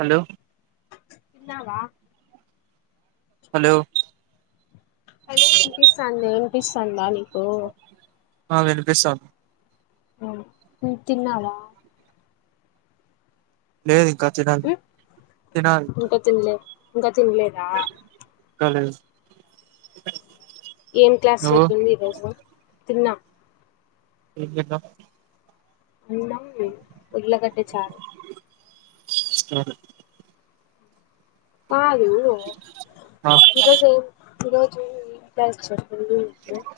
Hello తిన్నావా hello అదే వినిపిస్తంది వినిపిస్తందా నీకు ఆ వినిపిస్తంది తిన్నావా లేదు ఇంకా తినాలి తినాలి ఇంకా తినలే ఇంకా తినలేదా ఇంకా లేదు ఏం క్లాస్ నువ్వు జరిగింది ఈ రోజు తిన్న ఏం తిన్నావ అన్నం ఉరుల్లకట్ట చారు ఆవును కాదు ఆ ఇరోజు ఈరోజు చేస్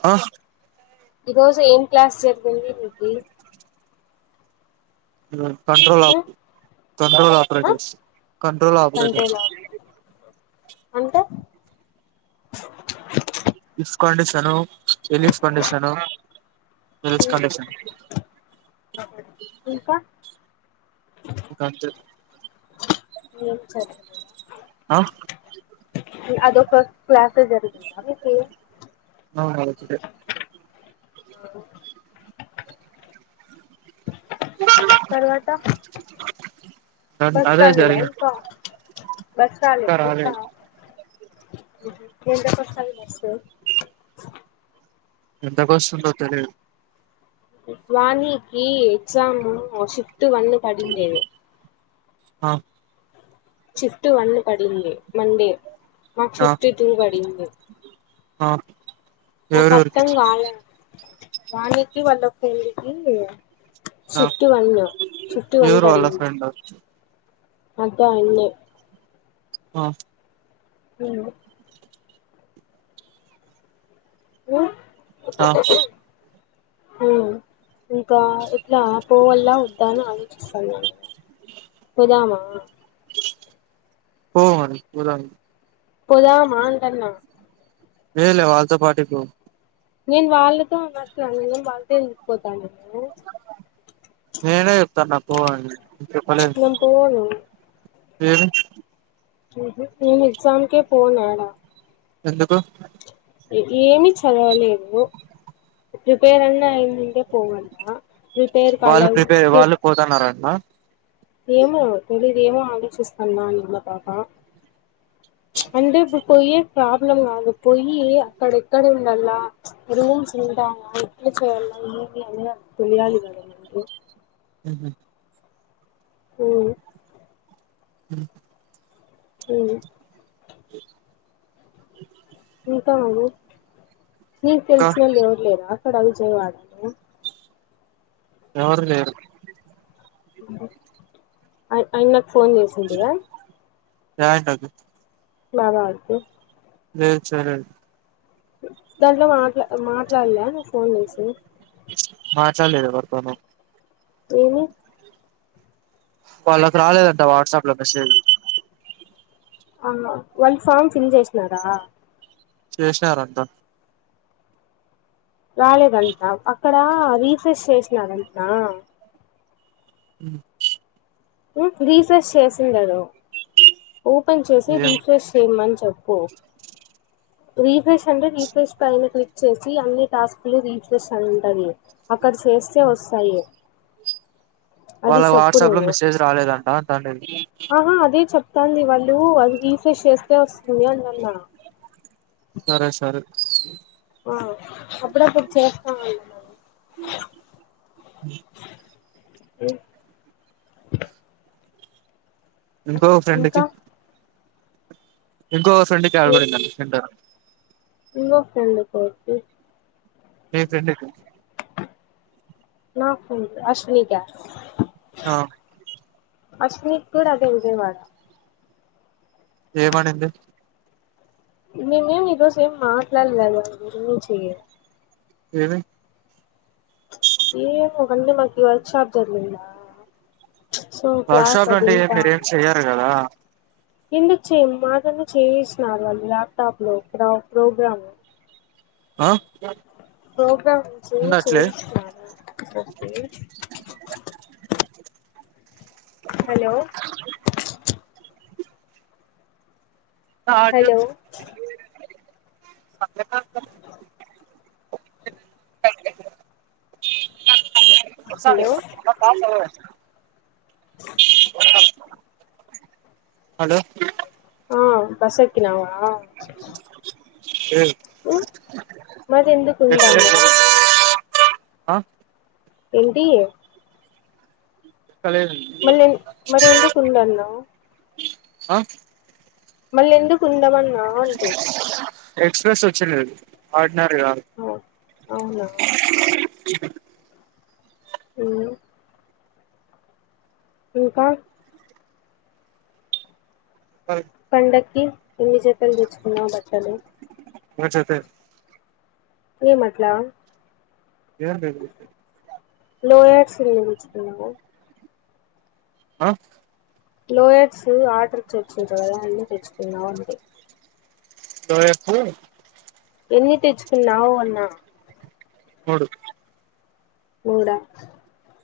ఆ ఈ రోజు ఏం క్లాస్ జరిగింది నకి హ కంట్రోల్ ఆ ఉమ్ కంట్రోల్ ఆ ఆపరేటర్స్ కంట్రోల్ ఆపరేటర్స్ అంతే డిస్కన్డిషన్ రలీఫ కండీషను రలీ కషన్ ఇంకా దకాంత ఏం జరగలేదా ఆ అదొ ఒక క్లాసస్ జరుగుందా మీక అవు ఐతే ఓ తర్వాత అదే బస్రాలుిగా జరిగింది ఇంకా బస్త్రాలుిగా ఇంకా ఏంతసయిస్తు [inaudible] ఎంత బస్స్తుందత [inaudible] వాణికి ఎగ్జామ్ పతు వళ్న్న కడిందేనే [inaudible] ఆ షిఫ్ట్ వన్ పడింది మండే మాకు ఆ షిఫ్ట్ టూ పడింది ఆ ఆ ఎవరెవరికి పత్తం కాాల [inaudible] వానికి వల్ల పెళ్ళికి ఆ షిఫ్ట్ వన్ షిఫ్ట్ వన్ ఎవరు వాళ్ళ పాడింది ఫ్రెండ్ అదా అడి [inaudible] ఆ అ ఓ ఆ హ ఇంకా ఎట్లా పోవల్ల వద్దా అని ఆ పోదామా పో మ ఉలాం [inaudible] పోదామా అంటున్న లేలే వాళ్ళతో పాటికి నేను వాళ్ళతో ఉన్నట్లును నేను వాళ్ళతో ఎసుపోతాను నేనే చెప్తానా పో అని వర నేను పోను నేను ఎక్జామికే పోనాడా ఎందుకు ఏమి చదవలేదు ప్రిపేర్ అన్నా అయిందంటే పోగడా వాళ్ళు ప్రిపేర్ వాళ్ళు పోతున్నారడి ఆ ఏమో తెలిద ఏమో ఆలోచిస్తున ఇన్న పాప అంటే ఇప్ పొయ్యే ప్రాబ్లం కాదు పొయ్యి అక్కడ ఎక్కడ ఉండలా రూమ్స్ ఉంటా ఎక్కడ చేయాల ఏమి అని తెలియాలి కద మడి ఉహం హ్మ్ హ్మ్ హ్మ్ తాగు నీకు ఇంకా తెల్సినోళ్లు ఎవరూలేరా కడ విజయ వాడ ఎవరు లేరు అయ్ అయినా ఫోన్ చేసింటివా యన్నకి నాదా కు లెద్చేయలేదు దాంట్లో మాట్లా అ మాట్లాడలే ఫోన్ చేసి చల్లేద పర్తను ఏమీ వాళ్ళకి రాలేదంట వాట్సాప్ లో మెసేజ్ ఆ వాళ్ళు ఫామ్ ఫిల్ చేసినారా చేసినారంటా రాలేదంటా అక్కడ రీసెచ్ చేసినారంటనా ఉమ్ రీసెర్చ్ చేసిండడు ఓపెన్ చేసి ఏం రీఫ్రెష్ చేయ్ మంచ్ చెప్పు రిఫ్రెష్ అంటే రిఫ్రెష్ ఆయనకనే చేసి అన్ని టాస్కులు రీఫ్రెష్ అనీ ఉంటది అక్కడ చేస్తే వస్తాయి అది వాళ్ళ చెప్పు వాట్సాప్ లో నువ్వు మెసేజ్ రాలేదంట అంటా న్డేది తంది వాళ్ళు అది రిఫ్రెష్ చేస్తే వస్తుంది అంటన్నా సరే సరే ఆ అప్పుడప్పుడు చేస్తా ఉన్నా అ ఇంకో ఫ్రెండ్ కీ ఇంకా ఇంకో ఫ్రెండ్ కడగూడ వింటాడు ఇంగో ఫ్రెండ్ కొరికి ఏ ఫ్రెండ్ కు నాకు అశ్వినీ క ఆ అశ్వినీ కూడ అదే విజయవాడ ఏమనింది మేమేం ఈరోజు ఏం మాట్లాడలేదు దాని గురించి ఏమి ఏమో అంటే మాకీ వర్క్ షాప్ కదా ఈడ వాట్సప్ అంటే మీరేం చెయ్యరు కదా ఎందుకు చెయ్యము మాతోనే చేయిస్తున్నారు వాళ్ళు ల్యాప్టాప్ లో ప్ర ప్రోగ్రామ్ ఆ ప్రోగ్రామ్ నుంచి ఉందట్లే చేయించను హలో హలో అక్క [inaudible] [inaudible] సా హలో అ హలో ఆ బస్ తిన్నావా ఇ మాదెందుకు ఉండాల్నా ఆ ఎంటి మళ్ళీ మరి ఎందుకు ఉందన్నవు ఆ మళ్ళీ ఎందుకు కుందమన్నా అంటే ఎక్స్ప్రెస్ వచ్చి లేదు ఉన్నాడు గా అవునా హ్మ్ ఇంకా కాదు పండక్కి ఎన్ని జతలు తెచ్చుకున్నావు బట్టలు అన్న చెప్పే ఏం మట్లా ఏం బేబీ లోయర్ సినిమా చూస్తున్నావా ఆ లోలయర్డ్స్ ఆర్డర్ ఇచ్చి వచ్చిన తెచ్చుకోవాలి లోయర్స్ ఎన్ని తెచ్చుకున్నావ్ అన్నా మూడు మూడ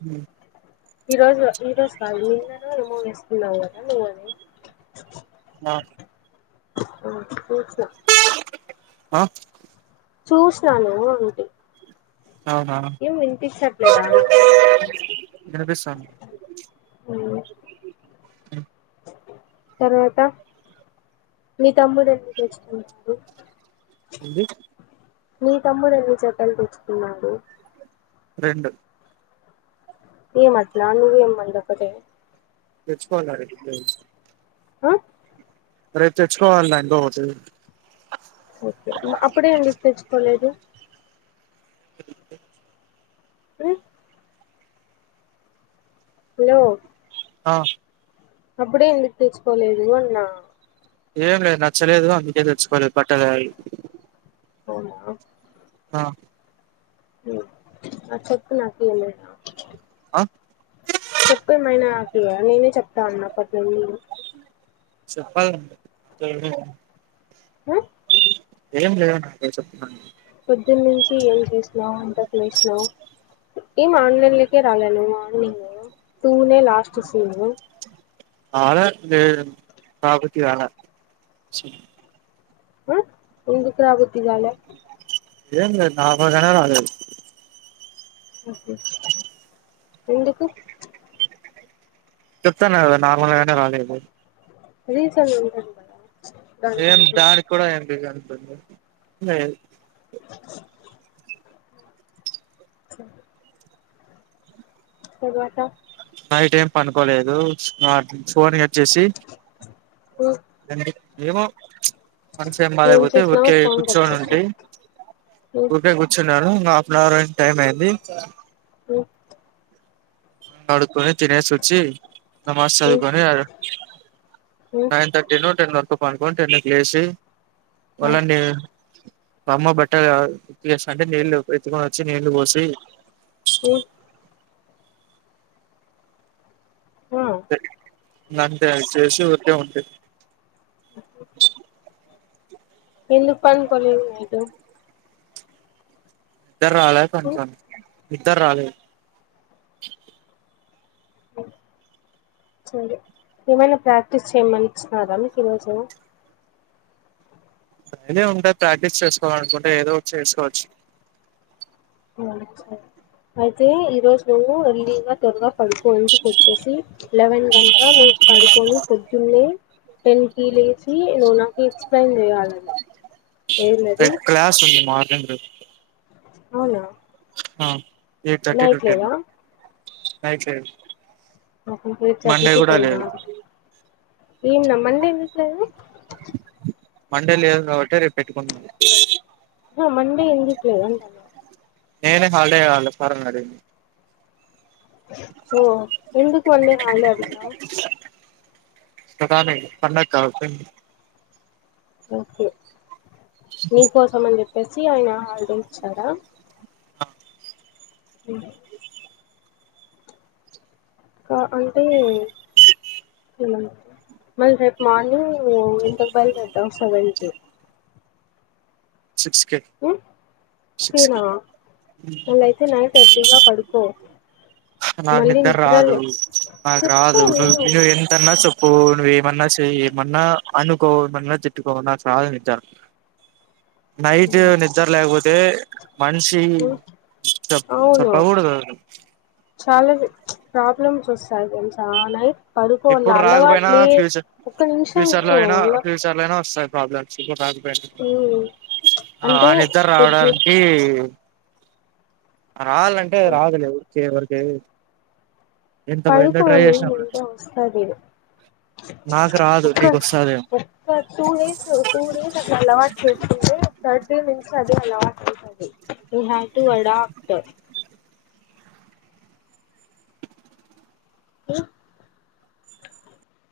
హు ఈ రోజు ఈ రోజు కాదు నిన్ను ఏమో వేస్తున్నాం కదా నువ్వని నా పచ్చ [inaudible] ఆ చూసినాను అంటి అవునా ఏం వినిపిచట్లేదా నా వినిపిస్తాంది వాయిస్ అ తర్వాత మీ తమ్ముడు ఎన్ని తెచ్చుకుంటుడు ఏంది మీ తమ్ముడు ఎన్ని జతలు తెచ్చుకున్నాడు రెండు ఏం అట్లా నవ్వు ఎం మల్ల ఒక్కటే తెచ్చుకోవాలడి ఆ రేపు తెచ్చుకోవాలి ఇంకోటి ఓకే అప్పుడే ఏందుకు తెచ్చుకోలేదు హు హలో ఆ అప్పుడే ఎందుకు తెచుకోలేదు అన్నా ఏం లేదు నచ్చలేదు అందుకే తెచ్చుకోలేదు బట్టలావి అవునా ఆ హ్మ్ చెప్పు నాకు ఏం లేదా ఆ చెప్తే [unintelligible] అట్లా నేనే చెప్తా ఉన్న అప్పటినుండి చెప్ప [unintelligible] ఆ ఏం లేదు నాకే చెప్పడానికి పొద్దున్నుంచి ఏం చేసినావు ఎంతకు లేసినావు ఏం ఆన్లైన్లకే రాలే నువ్వు మార్నింగ్ టూనే లాస్ట్ సీను రాలే లేదు [unintelligible] ఎందుకు రా బుద్ధి కాల ఏం లేదు నార్మల్ గానే రాలేదు ఓకే ఎందుకు చెప్తాన్న కదా నార్మల్ గానే రాలేదు రీజన్ ఉంటుంది కదా ఏం దానికంటూ దానికి కూడా ఏం రీసన్ లేదు సరే తర్వాత నైట్ ఏం పనుకోలేదు ఫోన్ కట్ చేసి మ్ ఏమో మనస్సు ఏం బాలేకపోతే చేసినావు ఊరికే ఫోన్ కట్ కూర్చొని ఉంటీ చేసావ్ మ్ ఊరికే కూర్చొని [unintelligible] అవర్ అయింది టైం అయింది మ్ కడుక్కుని తినేసోచ్చి నమాజ్ మ్ చదువుకోని మ్ నైన్ థర్టీ ను టెన్ పండుకుని టెన్ కి లేసి ఆ వళ్ళండి మా అమ్మ బట్టలు ఉతికియేస్తంటై నీళ్ళు ఎత్తుకొని వచ్చి నీళ్లు పోసి కో ఆ అంటే అది చేసి ఊకే ఉంటేది ఓ ఎందుకు పండుకొలేదు నైట్ నిద్దర్రాలే మ్ పండుకోలే నిద్దరాలేదు సరే ఏమైనా ప్రాక్టీస్ చేయమని ఇచ్చినరా మీకు ఈరోజు అదే ఉంటా ప్రాక్టీస్ చేసుకోవాల అనుకుంటే ఏదో ఒకటి చేసుకోవచ్చు అయితే ఈ రోజు ఎర్లీ గా తొరగా పడుకో ఇంటికి వచ్చేసి లెవెన్ అంత పడుకొని పొద్దున్నే టెన్ కి లేచి లో నాకు ఎక్స్ప్లెయిన్ చేయాలని ఏందది ఎందు అవున ఆ eight thirty to ten night లేదు మాకు ఎయిట్ థర్టీ మండే కీ కూడా టెల్ నా లేదు ఏంన మండే ఎందుకు లేదు మండే లేదు కాబట్టె రేపు పెట్టుకుంటున్నమ్ హా మండే ఎందుకులేదు ఉంటన నేనే హాల్ డే కావాలా సార్ అని అడిగిన ఓ ఎందుకు వండే హల్ డే అడిగినవ్ సధాల పన్నకా [inaudible] ఓకే మీకోసం అంచెప్పు తెలిసి ఆయన హాల్ డే ఇచ్చారా అ అంటే మళ్ళీ రేపు మార్నింగ్ ఇంతకు బయలుదేరతావ్ సెవెన్కి సిక్స్ కే సిక్స్ కి ఓకేనా మళ్ళ అయితే నైట్ ఎర్లీగా పడుకో నాకు మళ్ళీ నిద్దర నిద్ర రాదు లే నాకు చెప్తా రాదు విను నువ్వు ఎంతన్నా చప్పు పూ నువ్వు ఏమన్నా సేయ్, ఏమన్నా అనుకో, ఏమన్నా తిట్టుకో నాకు నిద్రా. నైటూ నిద్దర్ లేకపోతే మనిషీ చప్ అవును చప్పగూడదు అది. చాలా ప్చ్ ప్రాబ్లమ్స్ వస్తాయి తెల్సా నైట్ పడుకోవాల ఇప్పుడు రాకపోయినా అలవాట్లే ఫ్యూచర్ ఒక్క నిమిషం ఫ్యూచర్ లో విను అయినా, అలా ఫ్యూచర్ లయినా వస్తద్. ప్రాబ్లమ్స్ [unintelligible] ఆ అంటే నిద్దర ఇప్పుడు చూ రావడానికీ రావాలంటే రావదులేవు చ్చేవరకే [inaudible] పడుకొని [unintelligible] నింటే వస్తది. నాకు రాదు ఒక్క నీకు వస్తాదేమో ఒక్క టూ డేసు టూ డేస్ అట్ల అలవాట్ చేసుకుంటే థర్డ్ డే నుంచీ అదే అలవాట్ అయితాది. You have to adapt. Hello